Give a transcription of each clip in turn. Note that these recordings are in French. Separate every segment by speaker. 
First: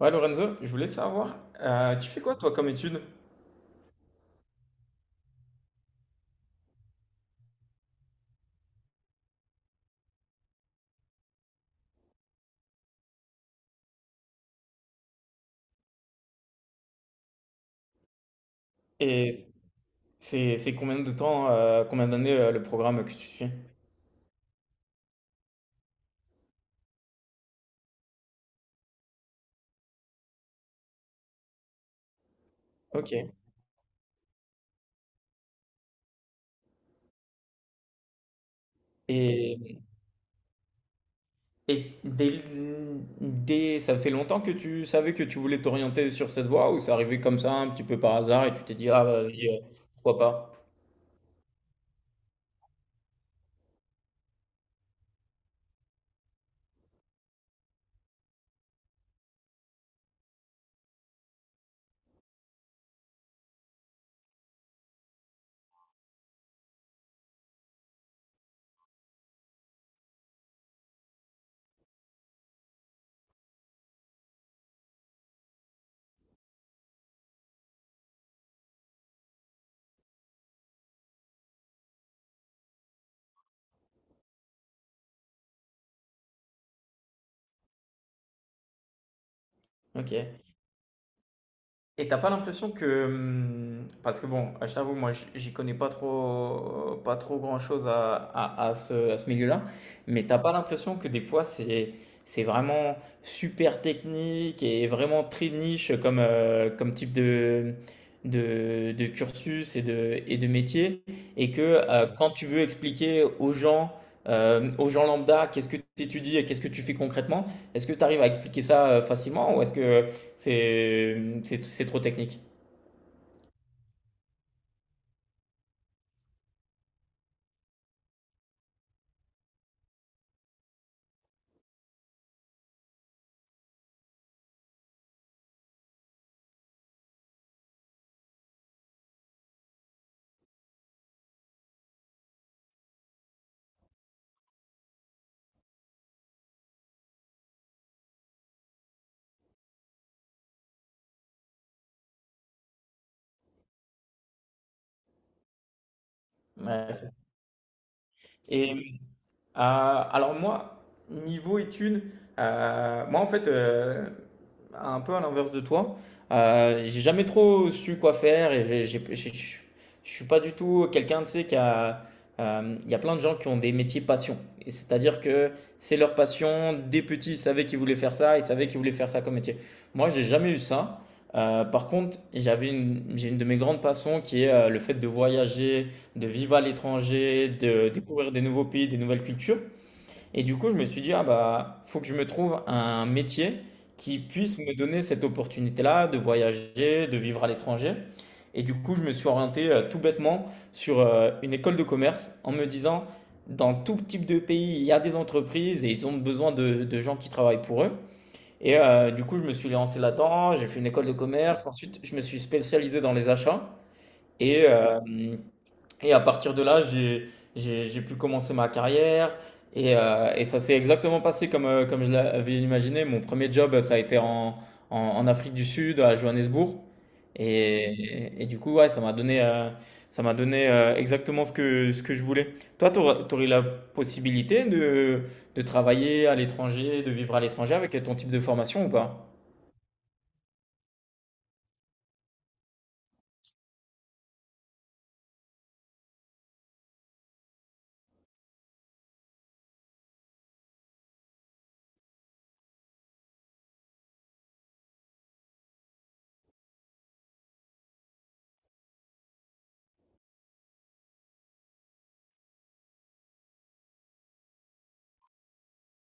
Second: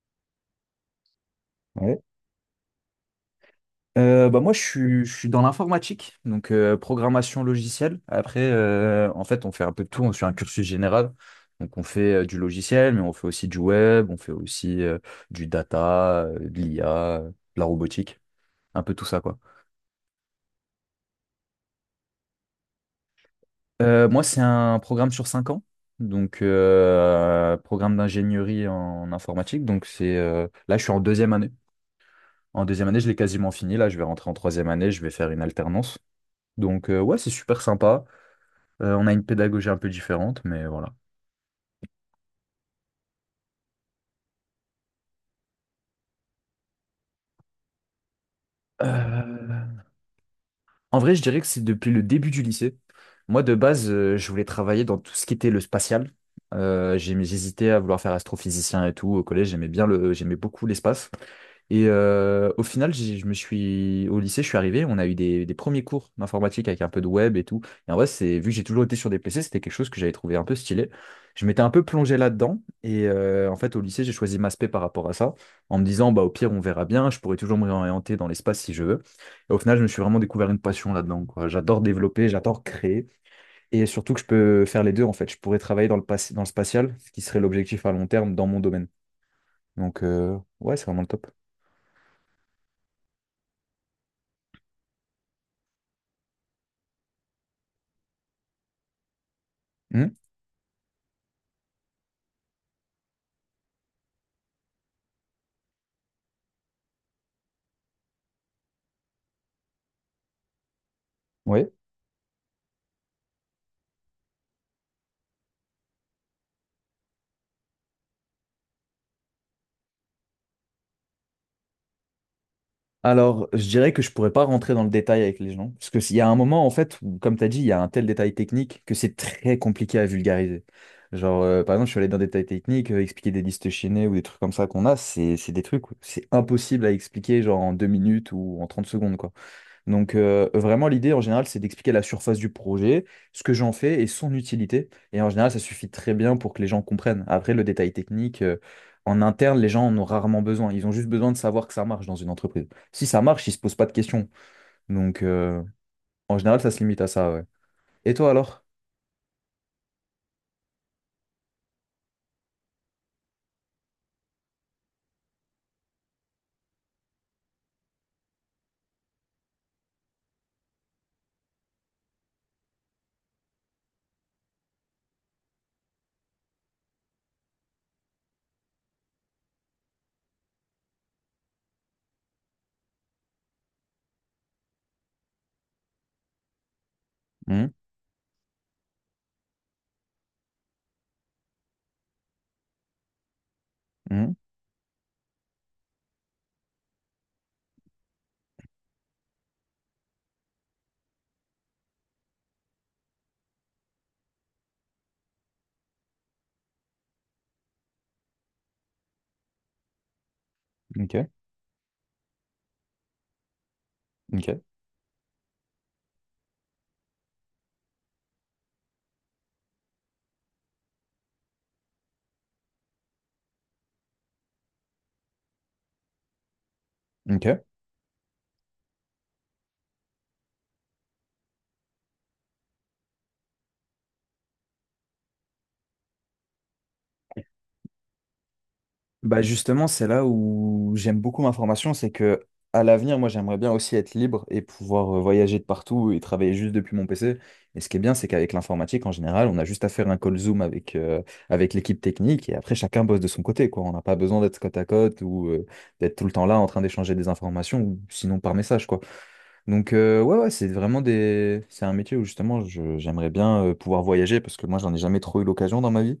Speaker 1: Ouais, Lorenzo, je voulais savoir,
Speaker 2: Ouais.
Speaker 1: tu fais quoi toi comme étude?
Speaker 2: Bah moi, je suis dans l'informatique, donc programmation logicielle. Après, en fait, on fait un peu de tout. On suit un cursus général. Donc, on fait du logiciel, mais on fait aussi du web, on fait aussi du data, de l'IA, de la robotique, un peu tout ça,
Speaker 1: Et
Speaker 2: quoi.
Speaker 1: c'est combien de temps, combien d'années le programme que tu suis?
Speaker 2: Moi, c'est un programme sur 5 ans. Donc, programme d'ingénierie en informatique. Donc, c'est là, je suis en deuxième année. En deuxième année, je
Speaker 1: Ok.
Speaker 2: l'ai quasiment fini. Là, je vais rentrer en troisième année. Je vais faire une alternance. Donc, ouais, c'est super sympa. On a une pédagogie un
Speaker 1: Et,
Speaker 2: peu différente, mais voilà.
Speaker 1: et dès, Ça fait longtemps que tu savais que tu voulais t'orienter sur cette voie ou c'est arrivé comme ça un petit peu par hasard et tu t'es dit, ah vas-y,
Speaker 2: Euh,
Speaker 1: pourquoi pas?
Speaker 2: En vrai, je dirais que c'est depuis le début du lycée. Moi, de base, je voulais travailler dans tout ce qui était le spatial. J'hésitais à vouloir faire astrophysicien et tout. Au collège, j'aimais beaucoup l'espace. Et au final, je me suis au lycée, je suis arrivé, on a eu des premiers cours d'informatique avec un peu de web et tout. Et en vrai, c'est vu que j'ai toujours été sur des PC, c'était quelque chose que j'avais trouvé un peu stylé. Je m'étais un peu plongé là-dedans et en fait, au lycée, j'ai choisi ma spé par rapport à ça, en me disant bah au pire, on verra bien, je pourrais toujours me réorienter dans l'espace si je veux. Et au final, je me suis vraiment découvert une passion là-dedans, quoi. J'adore développer, j'adore créer. Et surtout que je peux faire les deux, en fait. Je pourrais travailler dans le, pas- dans le spatial, ce qui serait l'objectif à long terme dans mon domaine. Donc,
Speaker 1: Ok.
Speaker 2: ouais, c'est vraiment le top.
Speaker 1: Et t'as pas l'impression que, parce que bon, je t'avoue, moi, j'y connais pas trop, pas trop grand-chose à ce milieu-là,
Speaker 2: Hmm.
Speaker 1: mais t'as pas l'impression que des fois, c'est vraiment super technique et vraiment très niche comme, comme type de cursus et de métier, et que
Speaker 2: Ouais.
Speaker 1: quand tu veux expliquer aux gens lambda, qu'est-ce que tu étudies et qu'est-ce que tu fais concrètement, est-ce que tu arrives à expliquer ça facilement ou est-ce que c'est trop technique.
Speaker 2: Alors, je dirais que je pourrais pas rentrer dans le détail avec les gens. Parce que s'il y a un moment, en fait, où, comme tu as dit, il y a un tel détail technique que c'est très compliqué à vulgariser. Genre, par exemple, je suis allé dans des détails techniques, expliquer des listes chaînées ou des trucs comme ça qu'on a, c'est des trucs, où c'est impossible à expliquer genre en 2 minutes ou en 30 secondes, quoi. Donc, vraiment, l'idée en général, c'est d'expliquer la surface du projet, ce que j'en fais et son utilité. Et en général, ça suffit très bien pour que les gens comprennent. Après, le détail technique, en interne, les gens en ont rarement besoin. Ils ont juste besoin de savoir que ça marche dans une entreprise. Si ça marche, ils se posent pas de questions. Donc, en général, ça se limite à
Speaker 1: Ouais.
Speaker 2: ça, ouais. Et toi alors?
Speaker 1: Et alors moi, niveau études, moi en fait, un peu à l'inverse de toi, j'ai jamais trop su quoi faire et je suis pas du tout quelqu'un, tu sais, qui a... Il y a plein de gens qui ont des métiers passion. Et c'est-à-dire que c'est leur passion. Des petits, ils savaient qu'ils voulaient faire ça, ils savaient qu'ils voulaient faire ça comme métier. Moi, j'ai jamais eu ça. Par contre, j'ai une de mes grandes passions qui est le fait de voyager, de vivre à l'étranger,
Speaker 2: Hum.
Speaker 1: de découvrir des nouveaux pays, des nouvelles cultures. Et du coup, je me suis dit, ah bah, faut que je me trouve un métier qui
Speaker 2: Hum.
Speaker 1: puisse me donner cette opportunité-là de voyager, de vivre à l'étranger. Et du coup, je me suis orienté tout bêtement sur une école de commerce en me disant, dans tout type de pays, il y a des entreprises et ils ont besoin de gens qui travaillent pour eux. Et du coup, je me suis lancé là-dedans, j'ai fait une école de
Speaker 2: Ok,
Speaker 1: commerce, ensuite je me suis spécialisé dans les achats.
Speaker 2: ok,
Speaker 1: Et euh, et à partir de là, j'ai pu commencer ma carrière. Et ça s'est exactement passé comme, comme je l'avais imaginé. Mon premier job, ça a été en Afrique du Sud, à Johannesburg.
Speaker 2: ok.
Speaker 1: Et du coup, ouais, ça m'a donné exactement ce que je voulais. Toi, tu aurais, la possibilité de travailler à l'étranger, de vivre à l'étranger avec ton type de formation ou pas?
Speaker 2: Bah justement, c'est là où j'aime beaucoup ma formation, c'est que à l'avenir, moi j'aimerais bien aussi être libre et pouvoir voyager de partout et travailler juste depuis mon PC. Et ce qui est bien, c'est qu'avec l'informatique, en général, on a juste à faire un call Zoom avec l'équipe technique et après chacun bosse de son côté, quoi. On n'a pas besoin d'être côte à côte ou d'être tout le temps là en train d'échanger des informations ou sinon par message, quoi. Donc ouais, ouais, c'est un métier où justement j'aimerais bien pouvoir voyager parce que moi j'en ai jamais trop eu l'occasion dans ma vie.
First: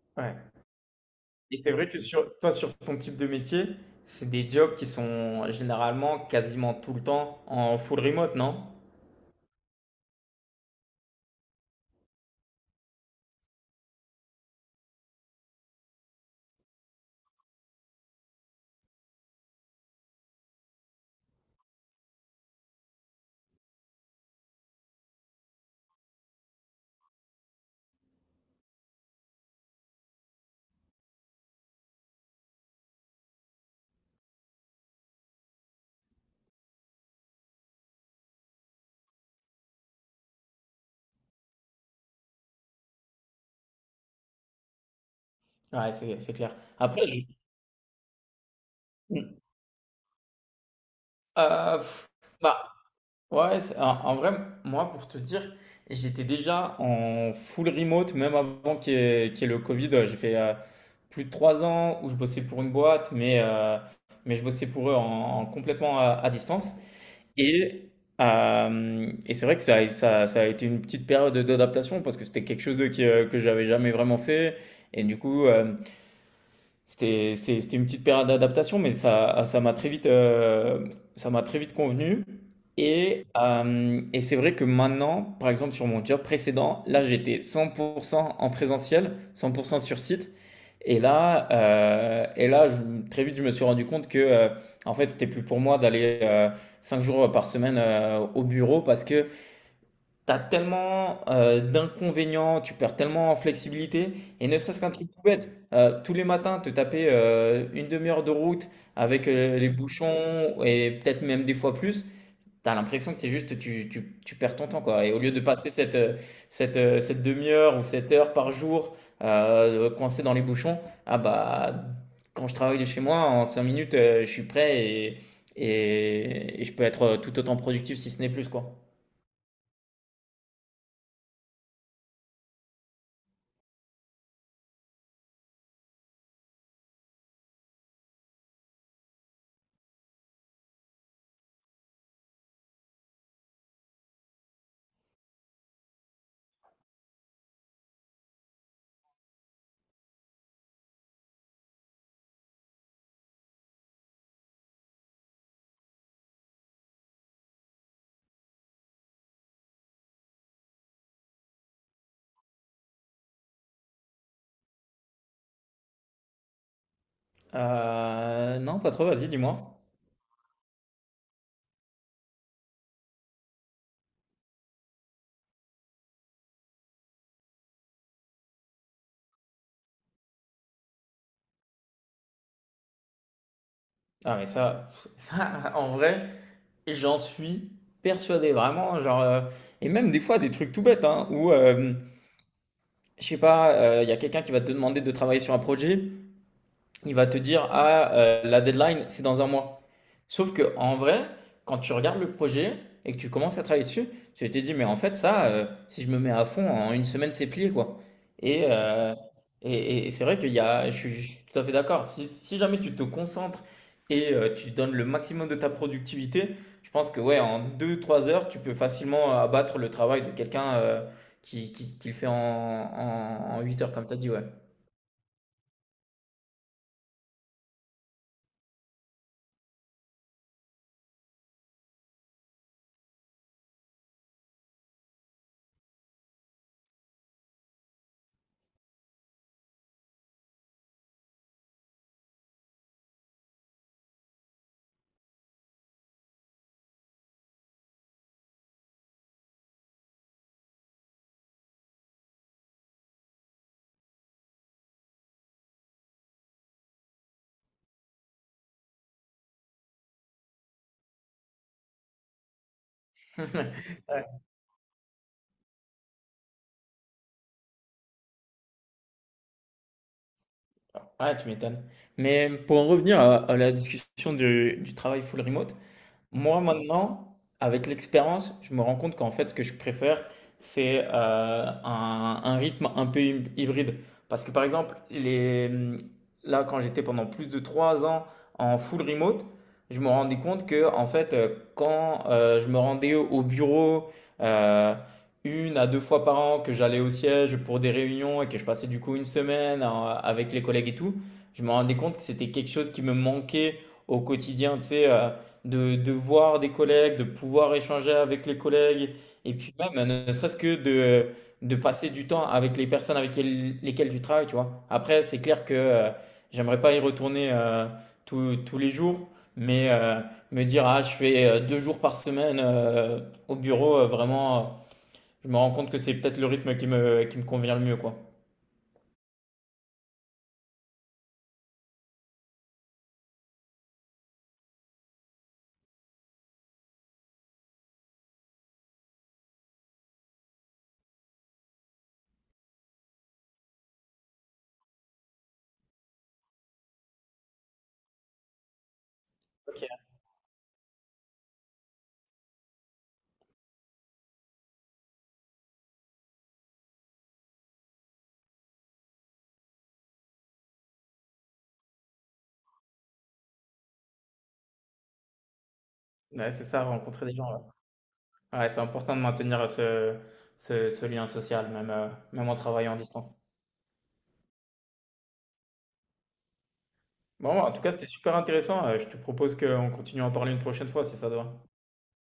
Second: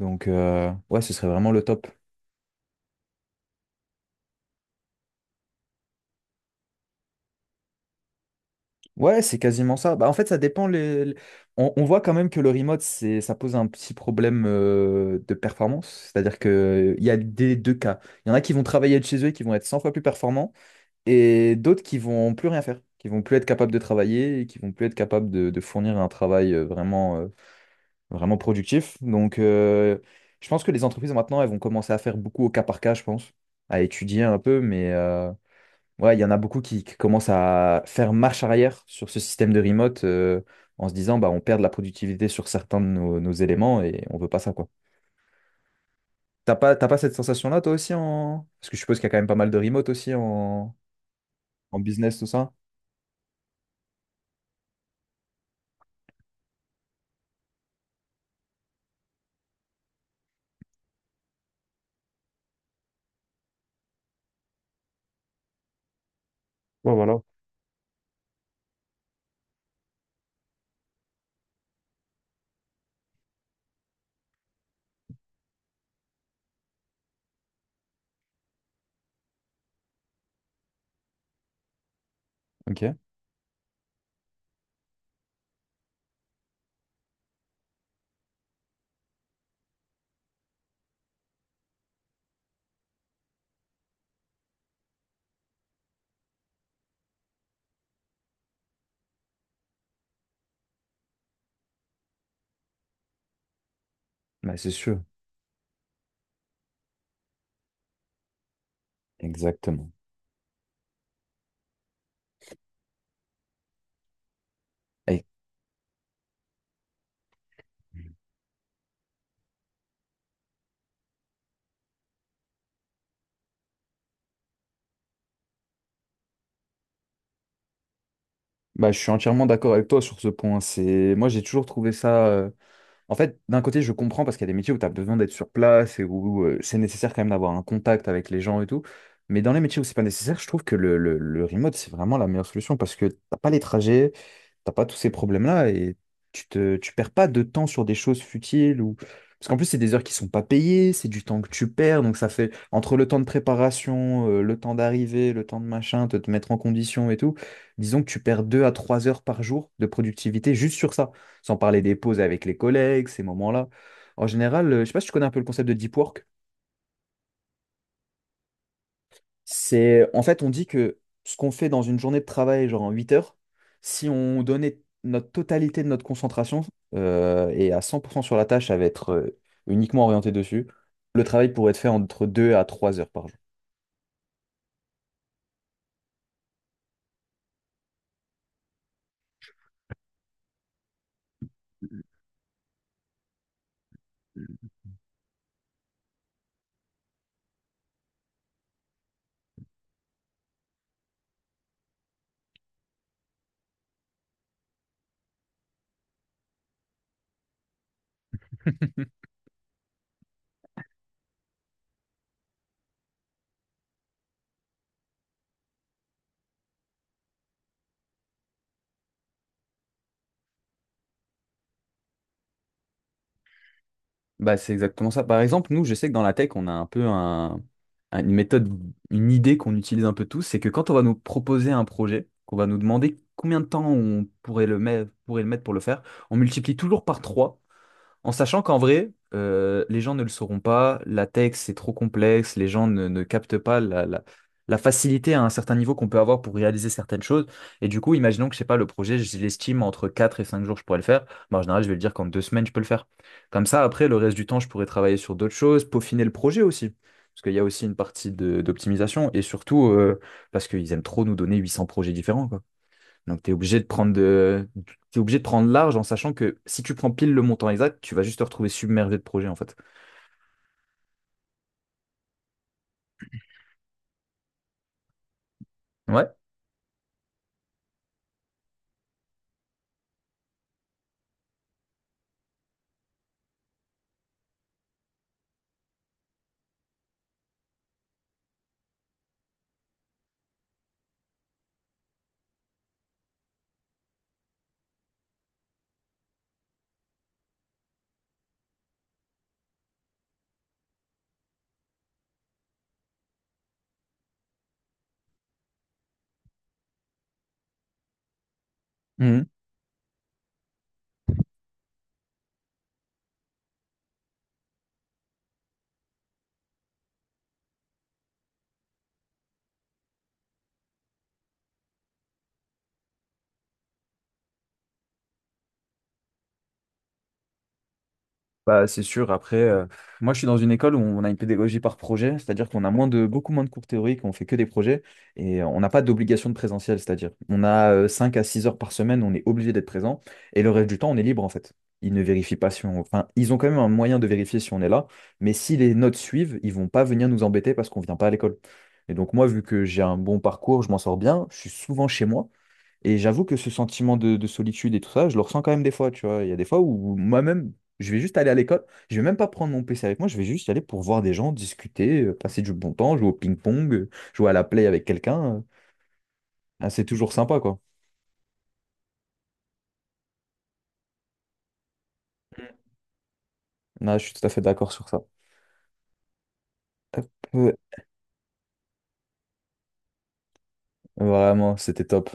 Speaker 2: Donc
Speaker 1: Ouais.
Speaker 2: ouais, ce serait vraiment
Speaker 1: Et
Speaker 2: le
Speaker 1: c'est
Speaker 2: top.
Speaker 1: vrai que sur toi, sur ton type de métier, c'est des jobs qui sont généralement quasiment tout le temps en full remote, non?
Speaker 2: Ouais, c'est quasiment ça. Bah, en fait, ça dépend. On voit quand même que le remote, ça pose un petit problème de performance. C'est-à-dire qu'il y a des deux cas. Il y en a qui vont travailler de chez eux et qui vont être 100 fois plus performants, et d'autres qui vont plus rien faire, qui vont plus être capables de travailler et qui vont plus être capables de fournir un travail vraiment, vraiment productif. Donc, je pense que les entreprises maintenant, elles vont commencer à faire beaucoup au cas par cas, je pense, à étudier un peu, ouais, il y en a beaucoup qui commencent à faire marche arrière sur ce système de remote en se disant bah on perd de la productivité sur certains de nos éléments et on veut pas ça quoi.
Speaker 1: Ouais, c'est clair.
Speaker 2: T'as pas
Speaker 1: Après,
Speaker 2: cette
Speaker 1: je...
Speaker 2: sensation-là toi aussi en... Parce que je suppose qu'il y a quand même pas mal de remote aussi en,
Speaker 1: Euh,
Speaker 2: en
Speaker 1: pff,
Speaker 2: business, tout ça.
Speaker 1: bah, ouais, en, en vrai, moi, pour te dire, j'étais déjà en full remote, même avant qu'il y ait le Covid. Ouais, j'ai fait plus de trois ans où je bossais pour une boîte, mais je bossais pour eux en complètement à distance.
Speaker 2: Ouais, voilà.
Speaker 1: Et, et c'est vrai que ça a été une petite période d'adaptation parce que c'était quelque chose que j'avais jamais vraiment fait. Et du coup, c'était, c'était une petite période d'adaptation, mais ça m'a très vite, ça m'a très vite convenu.
Speaker 2: Ok.
Speaker 1: Et c'est vrai que maintenant, par exemple, sur mon job précédent, là, j'étais 100% en présentiel, 100% sur site. Et là, et très vite, je me suis rendu compte que, en fait, c'était plus pour moi d'aller cinq jours par semaine au bureau parce que t'as tellement, d'inconvénients, tu perds tellement en flexibilité et
Speaker 2: Bah,
Speaker 1: ne
Speaker 2: c'est
Speaker 1: serait-ce qu'un
Speaker 2: sûr.
Speaker 1: truc tout bête, tous les matins te taper, 1/2 heure de route avec, les
Speaker 2: Exactement.
Speaker 1: bouchons et peut-être même des fois plus, t'as l'impression que c'est juste tu perds ton temps, quoi et au
Speaker 2: Et-
Speaker 1: lieu de passer cette, cette demi heure ou cette heure par jour, coincé dans les bouchons, ah bah, quand je travaille de chez moi en 5 minutes, je suis prêt et et je peux être, tout autant productif si ce n'est plus, quoi.
Speaker 2: Bah, je suis entièrement d'accord avec toi sur ce point. Moi j'ai toujours trouvé ça. En fait, d'un côté, je comprends parce qu'il y a des métiers où tu as besoin d'être sur place et où c'est nécessaire quand même d'avoir un contact avec les gens et tout. Mais dans les métiers où c'est pas nécessaire, je trouve que le remote, c'est vraiment la meilleure solution parce que t'as pas les trajets, t'as pas tous ces problèmes-là et tu perds pas de temps sur des choses futiles ou... Parce qu'en plus, c'est des heures qui sont pas payées, c'est du temps que tu perds, donc ça fait entre le temps de préparation, le temps d'arrivée, le temps de machin, te mettre en condition et tout, disons que tu perds 2 à 3 heures par jour de productivité juste sur ça. Sans parler des pauses avec les collègues, ces moments-là. En général, je sais pas si tu connais un peu le concept de deep work.
Speaker 1: Non, pas trop, vas-y, dis-moi.
Speaker 2: En fait, on dit que ce qu'on fait dans une journée de travail, genre en 8 heures, si on donnait notre totalité de notre concentration et à 100% sur la tâche, ça va être uniquement orienté dessus, le travail pourrait être fait entre 2 à 3 heures par jour.
Speaker 1: Ah mais ça en vrai, j'en suis persuadé vraiment genre, et même des fois des trucs tout bêtes, hein, où, je sais pas, il y a quelqu'un qui va te demander de travailler sur un projet il va te dire, ah, la deadline, c'est dans un mois. Sauf que en vrai, quand tu regardes le projet et que tu commences à travailler dessus, tu te dis, mais en fait, ça, si je me mets à fond, en une semaine, c'est plié, quoi. Et, euh, et, et c'est vrai qu'il y a, je suis tout à fait d'accord. Si jamais tu te concentres et tu donnes le maximum de ta productivité, je pense que, ouais, en deux trois heures, tu peux facilement abattre le travail de quelqu'un qui le fait en 8 heures, comme tu as dit, ouais.
Speaker 2: Bah, c'est exactement ça. Par exemple, nous, je sais que dans la tech, on a un peu une méthode, une idée qu'on utilise un peu tous, c'est que quand on va nous proposer un projet, qu'on va nous demander combien de temps on pourrait le mettre pour le faire, on multiplie toujours par 3 en sachant qu'en vrai, les gens ne le sauront pas, la tech, c'est trop complexe, les gens ne captent pas la facilité à un certain niveau qu'on peut avoir pour réaliser certaines choses. Et du coup, imaginons que, je sais pas, le projet, je l'estime entre 4 et 5 jours, je pourrais le faire. Bah, en général, je vais le dire qu'en 2 semaines, je peux le faire. Comme ça, après, le reste du temps, je pourrais travailler sur d'autres choses, peaufiner le projet aussi. Parce qu'il y a aussi une partie d'optimisation et surtout parce qu'ils aiment trop nous donner 800 projets différents, quoi. Donc, tu es obligé de prendre de... T'es obligé de prendre large en sachant que si tu prends pile le montant exact, tu vas juste te retrouver submergé de projets, en fait.
Speaker 1: Ah, tu m'étonnes. Mais pour en revenir à la discussion du travail full remote,
Speaker 2: Ouais.
Speaker 1: moi, maintenant, avec l'expérience, je me rends compte qu'en fait, ce que je préfère, c'est un rythme un peu hybride. Parce que par exemple, là, quand j'étais pendant plus de trois ans en full remote, je me rendais compte que, en fait, quand je me rendais au bureau euh, une à deux fois par an, que j'allais au siège pour des réunions et que je passais du coup une semaine avec les collègues et tout, je me rendais compte que c'était quelque chose qui me manquait au quotidien, tu sais. De voir des collègues, de pouvoir échanger avec les collègues,
Speaker 2: Mhm.
Speaker 1: et puis même, ne serait-ce que de passer du temps avec les personnes avec lesquelles tu travailles, tu vois. Après, c'est clair que j'aimerais pas y retourner tous les jours, mais me dire, ah, je fais deux jours par semaine au bureau, vraiment, je me rends compte que c'est peut-être le rythme qui me convient le mieux, quoi.
Speaker 2: Bah, c'est sûr. Après, moi, je suis dans une école où on a une pédagogie par projet, c'est-à-dire qu'on a beaucoup moins de cours théoriques, on fait que des projets et on n'a pas d'obligation de présentiel, c'est-à-dire on a 5 à six heures par semaine, on est obligé d'être présent et le reste du temps, on est libre en fait. Ils ne vérifient pas si on... Enfin, ils ont quand même un moyen de vérifier si on est là, mais si les notes suivent, ils vont pas venir nous embêter parce qu'on vient pas à l'école. Et donc moi, vu que
Speaker 1: Ok,
Speaker 2: j'ai un bon parcours, je m'en sors bien, je suis souvent chez moi. Et j'avoue que ce sentiment de solitude et tout ça, je le ressens quand même des fois, tu vois. Il y a des fois où moi-même, je vais juste aller à l'école, je vais même pas prendre mon PC avec moi, je vais juste y aller pour voir des gens, discuter, passer du bon temps, jouer au ping-pong, jouer à la play avec quelqu'un.
Speaker 1: ouais, c'est ça,
Speaker 2: Ah, c'est
Speaker 1: rencontrer
Speaker 2: toujours
Speaker 1: des gens.
Speaker 2: sympa,
Speaker 1: Ouais,
Speaker 2: quoi.
Speaker 1: ouais, c'est important de maintenir ce, ce lien social, même, même en travaillant en distance.
Speaker 2: Ah, je suis tout à fait d'accord sur ça. Hop,
Speaker 1: Bon,
Speaker 2: euh,
Speaker 1: en tout cas, c'était super intéressant. Je te propose qu'on continue à en parler une prochaine fois, si ça te va.
Speaker 2: vraiment, c'était top.